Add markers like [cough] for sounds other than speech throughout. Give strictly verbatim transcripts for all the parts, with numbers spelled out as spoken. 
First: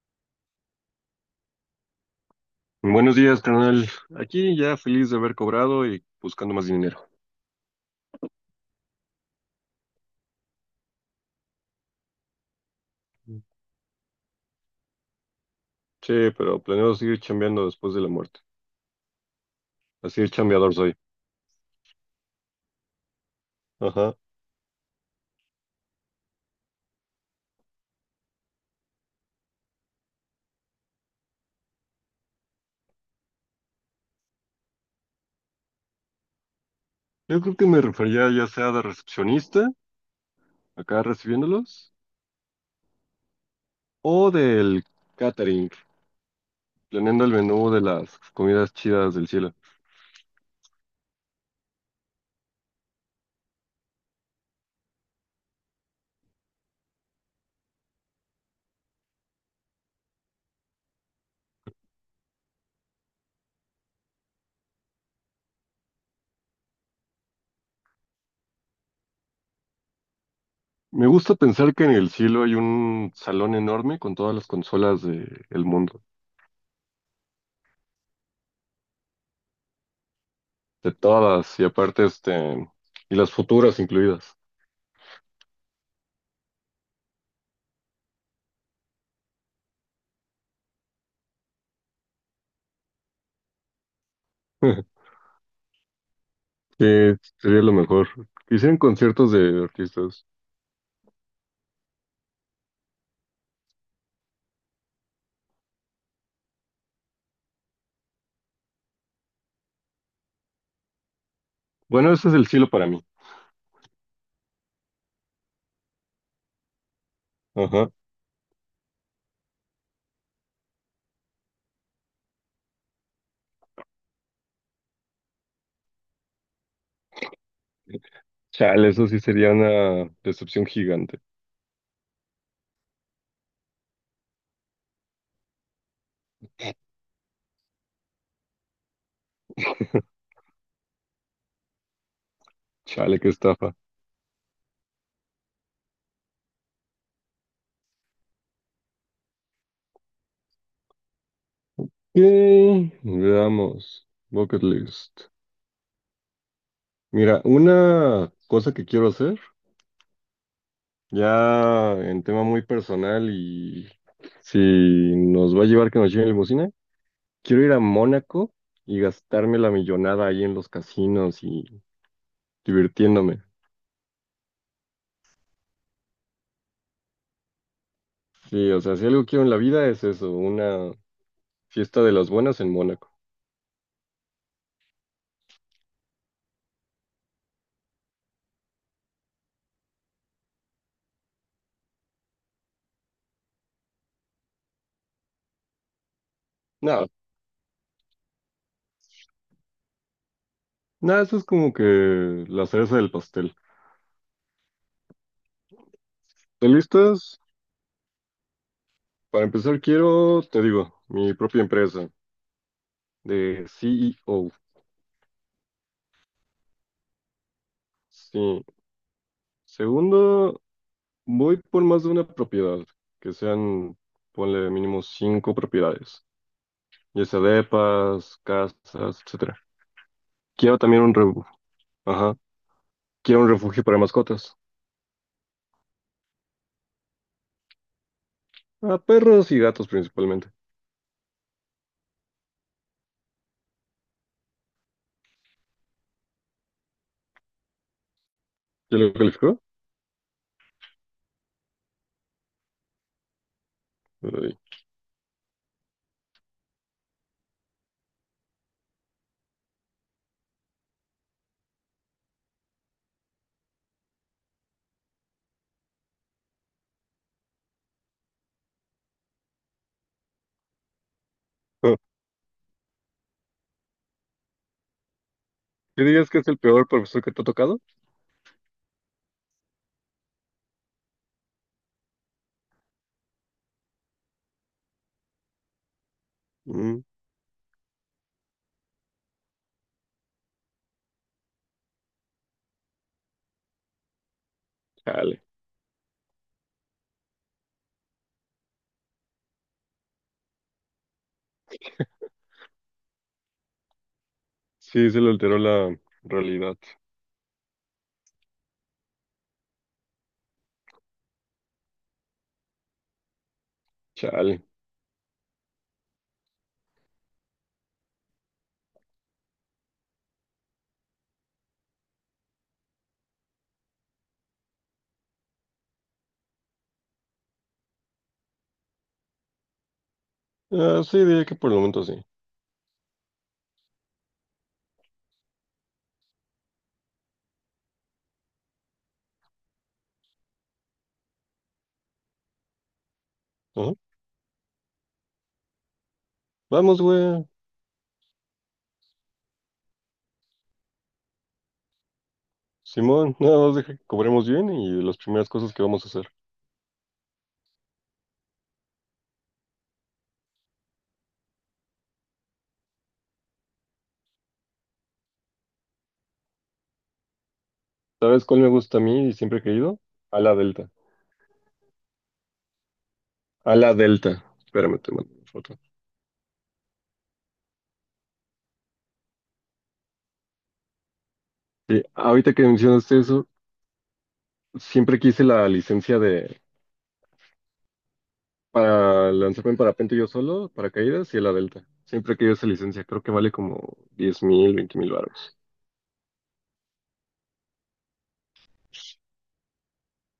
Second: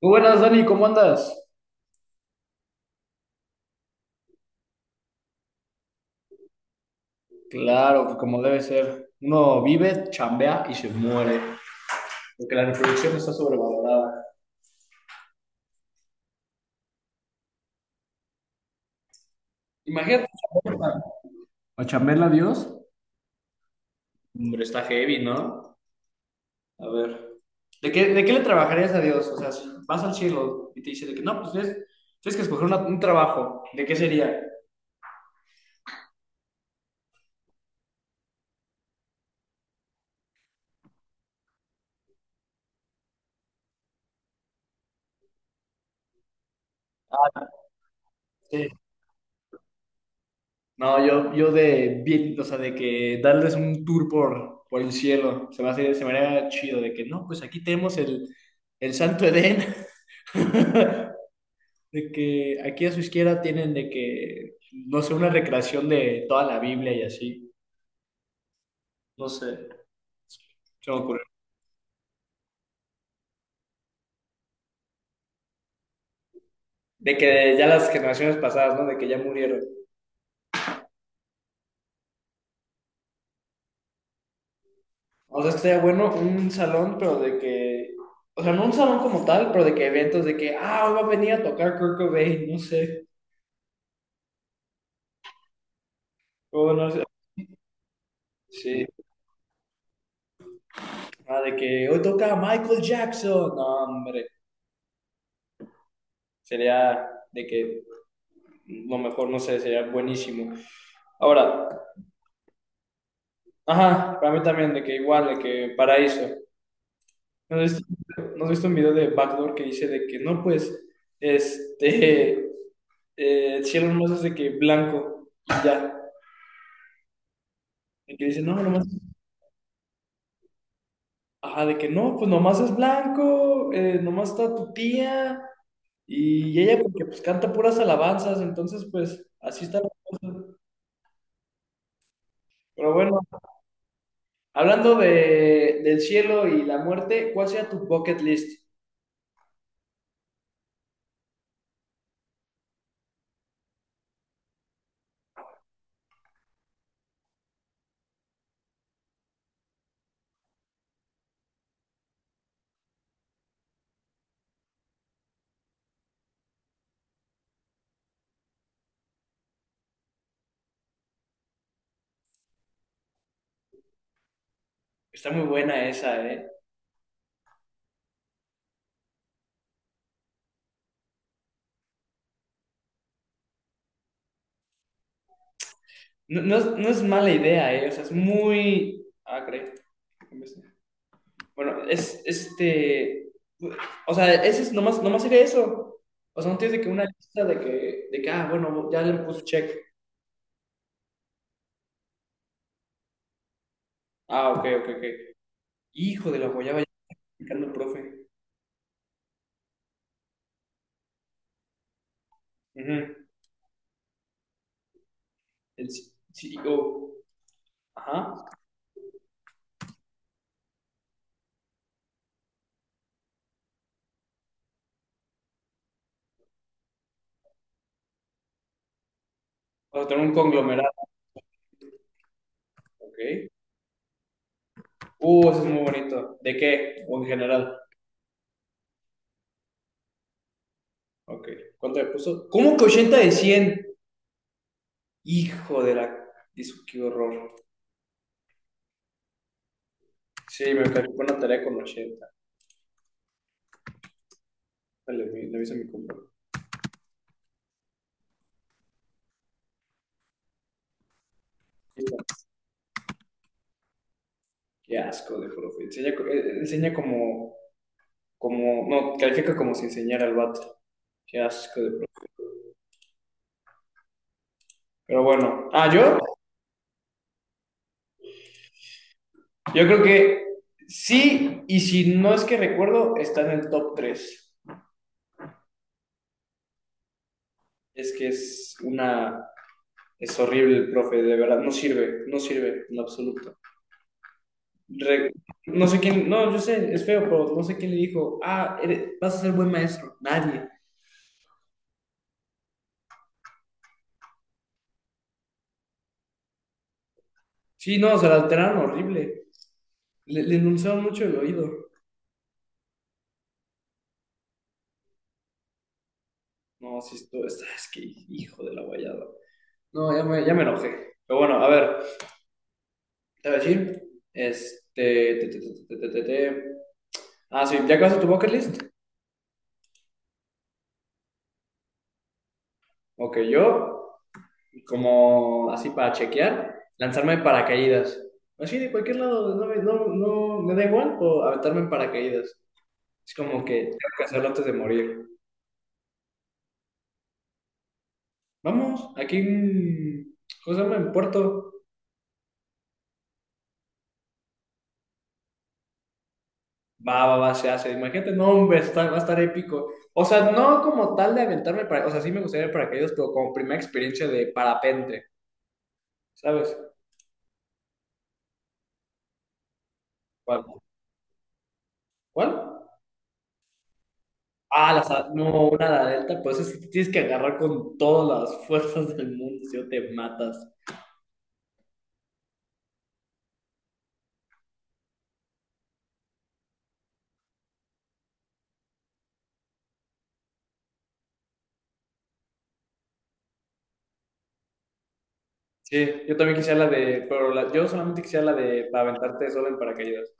Muy buenas, Dani, ¿cómo andas? Buenos días, carnal. Aquí ya feliz de haber cobrado y buscando más dinero. Claro, que como debe ser. Uno vive, chambea y se muere. Porque la reproducción está sobrevalorada. Sí, pero planeo seguir chambeando después de la muerte. Así Imagínate de chambeador chambearla. soy. ¿A chambearla a Dios? Ajá. Hombre, está heavy, ¿no? A ver. ¿De qué, de qué le trabajarías a Dios? O sea, si vas al cielo y te dice de que no, pues tienes, tienes que escoger una- un trabajo. ¿De qué sería? Yo creo que me refería ya sea de recepcionista, acá recibiéndolos, o del catering, planeando el menú de las Sí. comidas chidas del cielo. No, yo, yo de bien, o sea, de que darles un tour por, por el cielo. Se me hace, se me haría chido de que no, pues aquí tenemos el, el Santo Edén. [laughs] De que aquí a su izquierda tienen de que, no sé, una recreación de toda la Biblia y así. No sé, se me Me ocurre. gusta pensar que en el cielo hay un salón enorme con todas las consolas del mundo. De que ya las generaciones pasadas, ¿no? De que ya murieron. De todas, y aparte este, y las futuras incluidas. O sea, estaría bueno un salón, pero de que, o sea, no un salón como tal, pero de que eventos de que, ah, hoy va a venir a tocar Kurt Cobain, no sé. [laughs] O bueno, Sí, no sé. sería lo mejor. Quisieran Sí. conciertos de artistas. Ah, de que hoy toca Michael Jackson. No, hombre. Sería de que lo mejor, no sé, sería buenísimo. Ahora, Bueno, ese es el cielo para mí. ajá, para mí también, de que igual, de que paraíso. ¿No has visto, Ajá. no has visto un video de Backdoor que dice de que no, pues, este, [laughs] eh, el cielo nomás es de que blanco y ya? De que dice, no, nomás, Chale, eso sí sería una decepción gigante. ajá, de que no, pues nomás es blanco, eh, nomás está tu tía y ella porque pues canta puras alabanzas, entonces pues así está la [laughs] cosa. Pero bueno, Chale, qué estafa. hablando de, del cielo y la muerte, ¿cuál sería tu bucket list? Ok, veamos. Bucket list. Mira, una cosa que quiero hacer, ya en tema muy personal y si nos va a llevar que nos lleven limusina, quiero ir a Mónaco y gastarme la millonada ahí en los casinos y divirtiéndome. Está muy buena esa, ¿eh? Sí, o sea, si algo quiero en la vida es eso, una fiesta de las buenas en Mónaco. No, no es, no es mala idea, ¿eh? O sea, es muy... Ah, creo. Bueno, es este... O sea, ese es nomás, nomás sería eso. O sea, no tienes de que una Nada, lista de que, de que, ah, bueno, ya le puso check. nada, eso es como que la cereza del pastel. Ah, ok, ok, ok. Hijo de la ¿Están guayaba, ya está listas? explicando el profe. Para empezar, quiero, te digo, mi propia empresa Ujú. de C E O. El C- CEO. Ajá. Sí. Segundo, voy por más de una propiedad, que sean, ponle mínimo cinco propiedades, ya sea depas, casas, etcétera. O sea, tener un Quiero conglomerado. también un refugio, ajá, quiero un Ok. refugio para mascotas, Uh, eso es muy bonito. ¿De qué? O en general. a perros y gatos principalmente. Ok. ¿Cuánto le puso? ¿Cómo que ochenta de cien? Hijo de la... Dice, qué horror. ¿Ya lo calificó? Sí, me calificó una tarea con ochenta. Le, le aviso a mi compa. Qué asco de profe. Enseña, co- eh, enseña como, como, no, califica como si enseñara al vato. Qué asco de Oh. profe. Pero bueno. Ah, ¿Qué yo, dirías que es el peor profesor que te ha tocado? yo creo que sí, y si no es que recuerdo, está en el top tres. Mm, Es que es una, es horrible el profe, de verdad, no sirve, no sirve en lo absoluto. Re- chale. no sé quién, no, yo sé, es feo, pero no sé quién le dijo, ah, eres- vas a ser buen maestro. Nadie. Sí, se le alteró la realidad. Sí, no, se la alteraron horrible. Le, le endulzaron mucho el oído. Chale. No, sí, esto está, es que hijo de la guayada. No, ya me, ya me enojé. Pero bueno, a ver, te voy a decir. Este. Te, te, te, te, te, te, te. Ah, sí, ¿ya acabaste tu bucket list? Ah, sí, diría que por el momento sí. Ok, yo, como así para chequear, lanzarme en paracaídas. Así de cualquier lado, no, me- no, no me da igual, o aventarme en paracaídas. Es como que Ajá. tengo que hacerlo antes de morir. Vamos, güey. Vamos, aquí en. ¿Cómo se llama? En Puerto. Simón, nada más deja que cobremos bien y las primeras cosas que vamos a hacer. Va, va, va, se hace. Imagínate, no, hombre, está- va a estar épico. O sea, no como tal de aventarme para, o sea, sí me gustaría ir para paracaídas, pero como primera experiencia de parapente, ¿sabes? ¿Sabes cuál me gusta a mí y siempre he querido? A la ¿Cuál? Delta. ¿Cuál? A la Delta. Ah, Espérame, la, te sa- mando una no, foto. una la delta, pues es, tienes que agarrar con todas las [laughs] fuerzas del mundo, si no te matas. Sí, ahorita que mencionaste eso, siempre quise la licencia de para lanzarme en parapente yo solo, paracaídas y a la Delta. Siempre he querido esa licencia. Creo que vale como diez mil, veinte mil baros. Sí, yo también quisiera la de, pero la- yo solamente quisiera la de para aventarte solo en paracaídas.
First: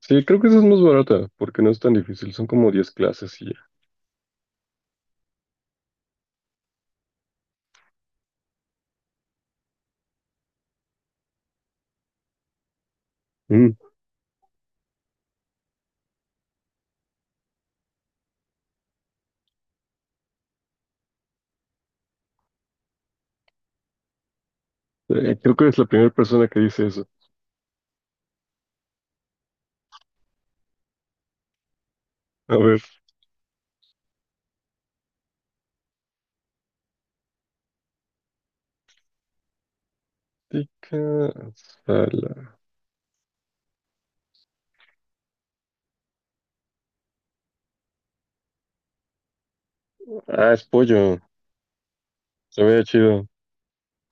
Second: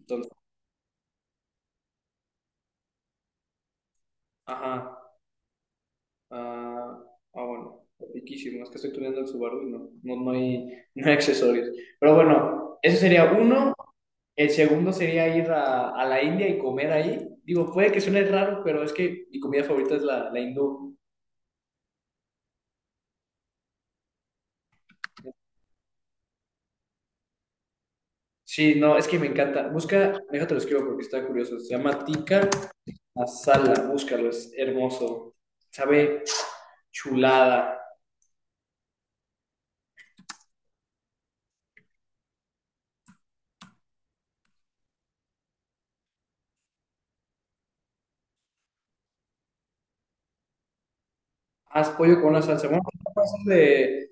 Sí, Entonces, creo que esa es más barata, porque no es tan difícil, son como diez clases y ya. ajá. Ah, ah, bueno, riquísimo. Es que estoy tuneando el Subaru y no, no, no hay, no hay accesorios. Pero bueno, eso sería uno. Mm, El segundo sería ir a, a la India y comer ahí. Digo, puede que suene raro, pero es que mi comida favorita es la, la hindú. eh, creo que es la primera persona que dice eso. Sí, no, es que me encanta. Busca, déjate lo escribo porque está curioso. Se llama tikka A ver, masala. Búscalo, es hermoso. Sabe chulada. tica, sala. Ah, es pollo, Haz pollo con una se salsa. Bueno, ve no chido. puede ser de,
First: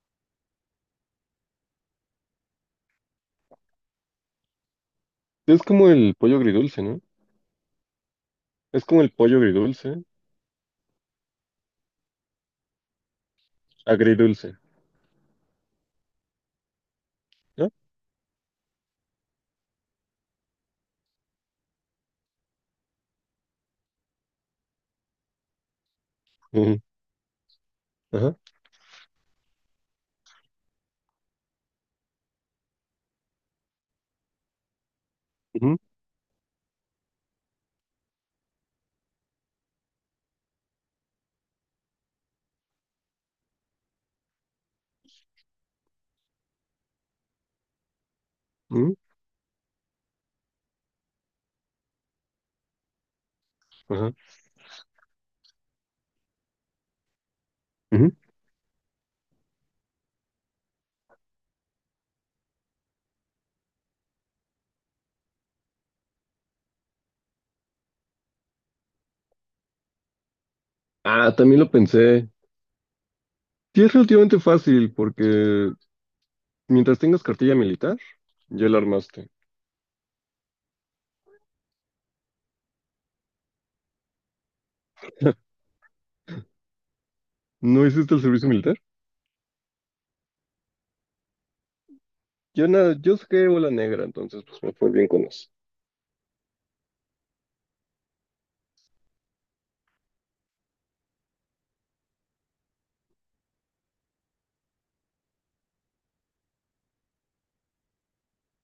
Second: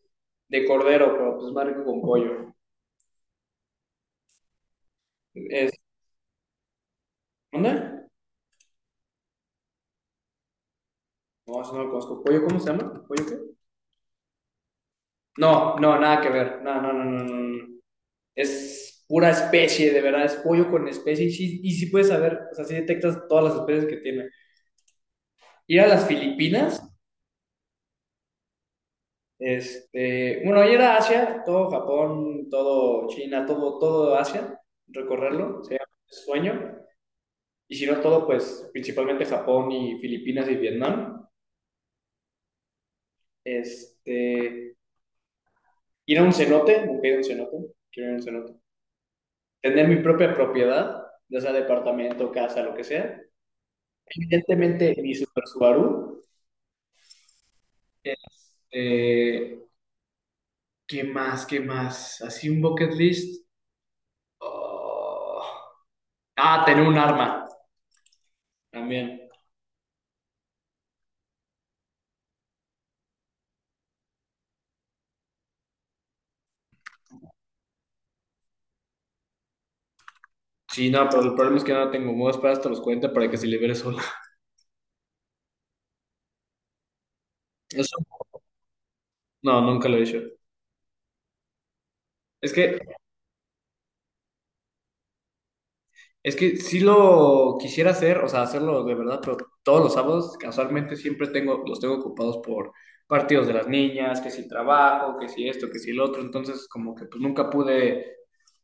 de cordero, pero pues más rico con pollo. Es Es, como el pollo agridulce, ¿no? ¿dónde? Es como el pollo agridulce, No, eso no lo conozco. ¿Pollo cómo se llama? ¿Pollo qué? agridulce, No, no, nada que ver. No, no, no, no, no, no. ¿no? Es pura especie, de verdad, es pollo con especie. Y sí, y sí puedes saber, o sea, sí detectas todas las especies que tiene. Ir a las Ujú. Filipinas, Ajá, este, bueno, ir a Asia, todo Japón, todo China, todo, todo Asia, recorrerlo, ujú, sería un sueño. Y si no todo, pues principalmente Japón y Filipinas y Vietnam. Este, ir a un cenote, nunca he ido a un cenote, quiero ir a un cenote. ujú, Tener mi propia propiedad, ya sea departamento, casa, lo que sea. ajá, Evidentemente, mi Super Subaru. ujú. Este, ¿qué más? ¿Qué más? Así un bucket list. Oh. Ah, tener un arma también. Ah, también lo pensé. Sí, es relativamente fácil, porque mientras tengas cartilla militar, ya la armaste. Sí, no, pero el problema es que no la tengo. Me voy a esperar hasta los cuarenta para que se libere sola. ¿No Eso, hiciste el servicio militar? no, nunca lo he hecho. Es Yo que nada, yo saqué bola negra, entonces pues me fue bien con eso. es que sí lo quisiera hacer, o sea, hacerlo de verdad, pero todos los sábados casualmente siempre tengo, los tengo ocupados por partidos de las niñas, que si trabajo, que si esto, que si el otro, entonces como que pues nunca pude,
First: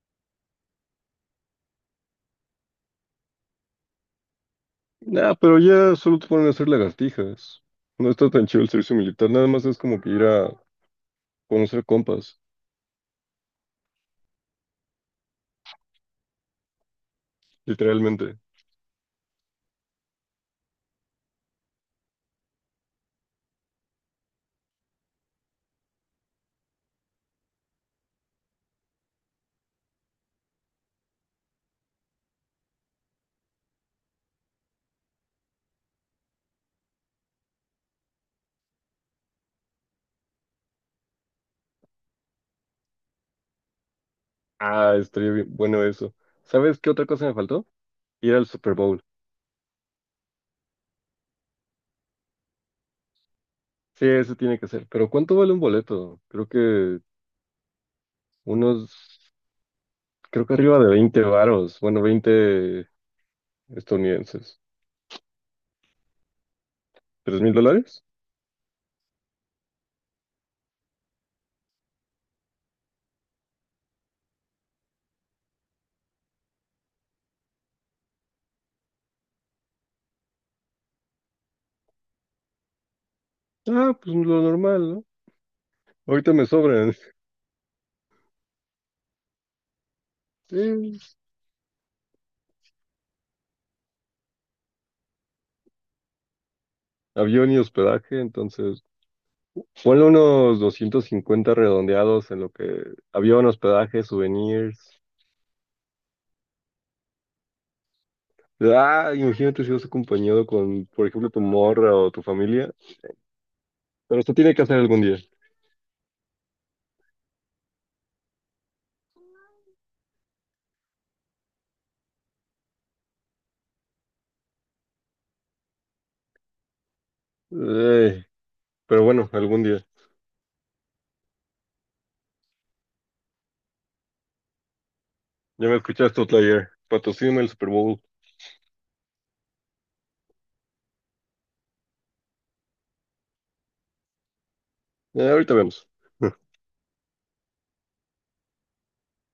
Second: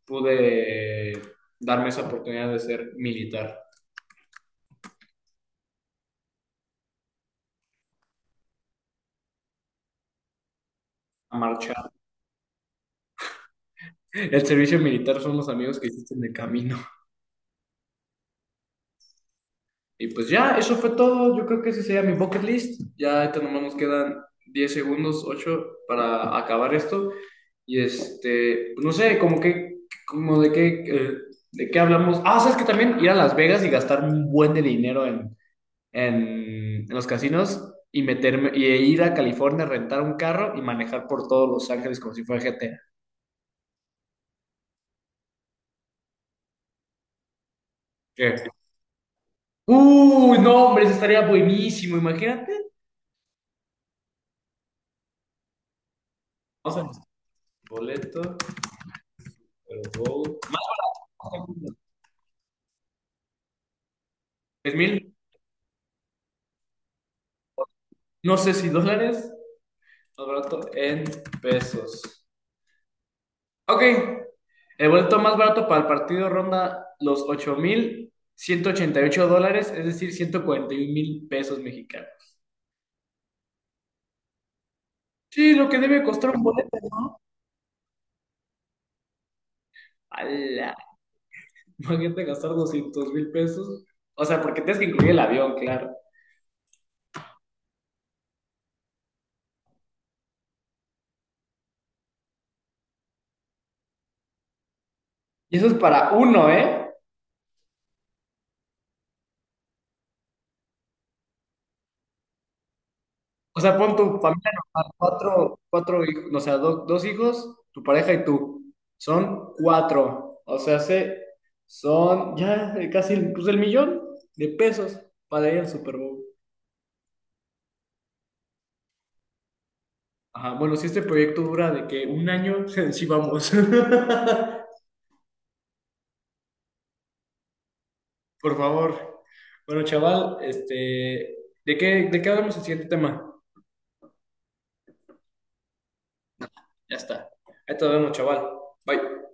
pude darme esa oportunidad de ser militar, Nah, pero ya solo te ponen a hacer lagartijas. No está tan chido el servicio militar, nada más es como que ir a a conocer marchar. compas, El servicio militar son los amigos que hiciste en el camino. literalmente. Y pues ya, eso fue todo, yo creo que ese sería mi bucket list, ya ahorita nomás nos quedan diez segundos, ocho para acabar esto. Y este, pues, no sé, como que, como de qué, eh, de qué hablamos. Ah, sabes que también ir a Las Vegas y gastar un buen de dinero en, en, en los casinos y meterme, y ir a California, rentar un carro y manejar por todos Los Ángeles como si fuera G T A. Ah, estaría bien, bueno eso. ¿Sabes qué otra cosa me faltó? ¿Qué? Ir al Super Bowl. Uy, no, hombre, eso estaría buenísimo, imagínate. Sí, eso tiene que ser. Pero ¿cuánto vale un boleto? Creo Vamos a que buscar boleto, unos, pero go. creo que arriba de veinte varos, bueno, veinte estadounidenses. Tres mil, ¿Tres mil dólares? no sé si dólares, más barato en pesos. Ok, el boleto más barato para el partido ronda los ocho mil ciento ochenta y ocho dólares, es decir, 141 mil pesos mexicanos. Ah, pues lo normal, ¿no? Sí, lo que debe costar Ahorita un me boleto. sobran. [laughs] ¡Hala! Sí, Imagínate gastar doscientos mil pesos. O sea, porque tienes que incluir el avión, claro. avión y hospedaje, entonces... Ponle unos doscientos cincuenta redondeados en lo que avión, hospedaje, souvenirs. Y eso es para uno, ¿eh? Ah, imagínate si vas acompañado con, por ejemplo, tu morra o tu familia. O sea, pon tu Pero esto familia tiene que hacer normal, algún día. cuatro, cuatro hijos, o sea, do- dos hijos, tu pareja y tú. Son cuatro. O sea, se, son ya casi pues, el millón de pesos para ir al Super Bowl. Ey, pero bueno, algún día. Ajá, bueno, si este proyecto dura de que un año, [laughs] sí vamos. [laughs] Ya me escuchaste, player. Patrocíname el Super Bowl. Por favor. Bueno, chaval, este, ¿de qué, de qué hablamos el siguiente tema? Eh, ahorita vemos. [laughs] Ya está. Ahí te vemos, chaval. Bye.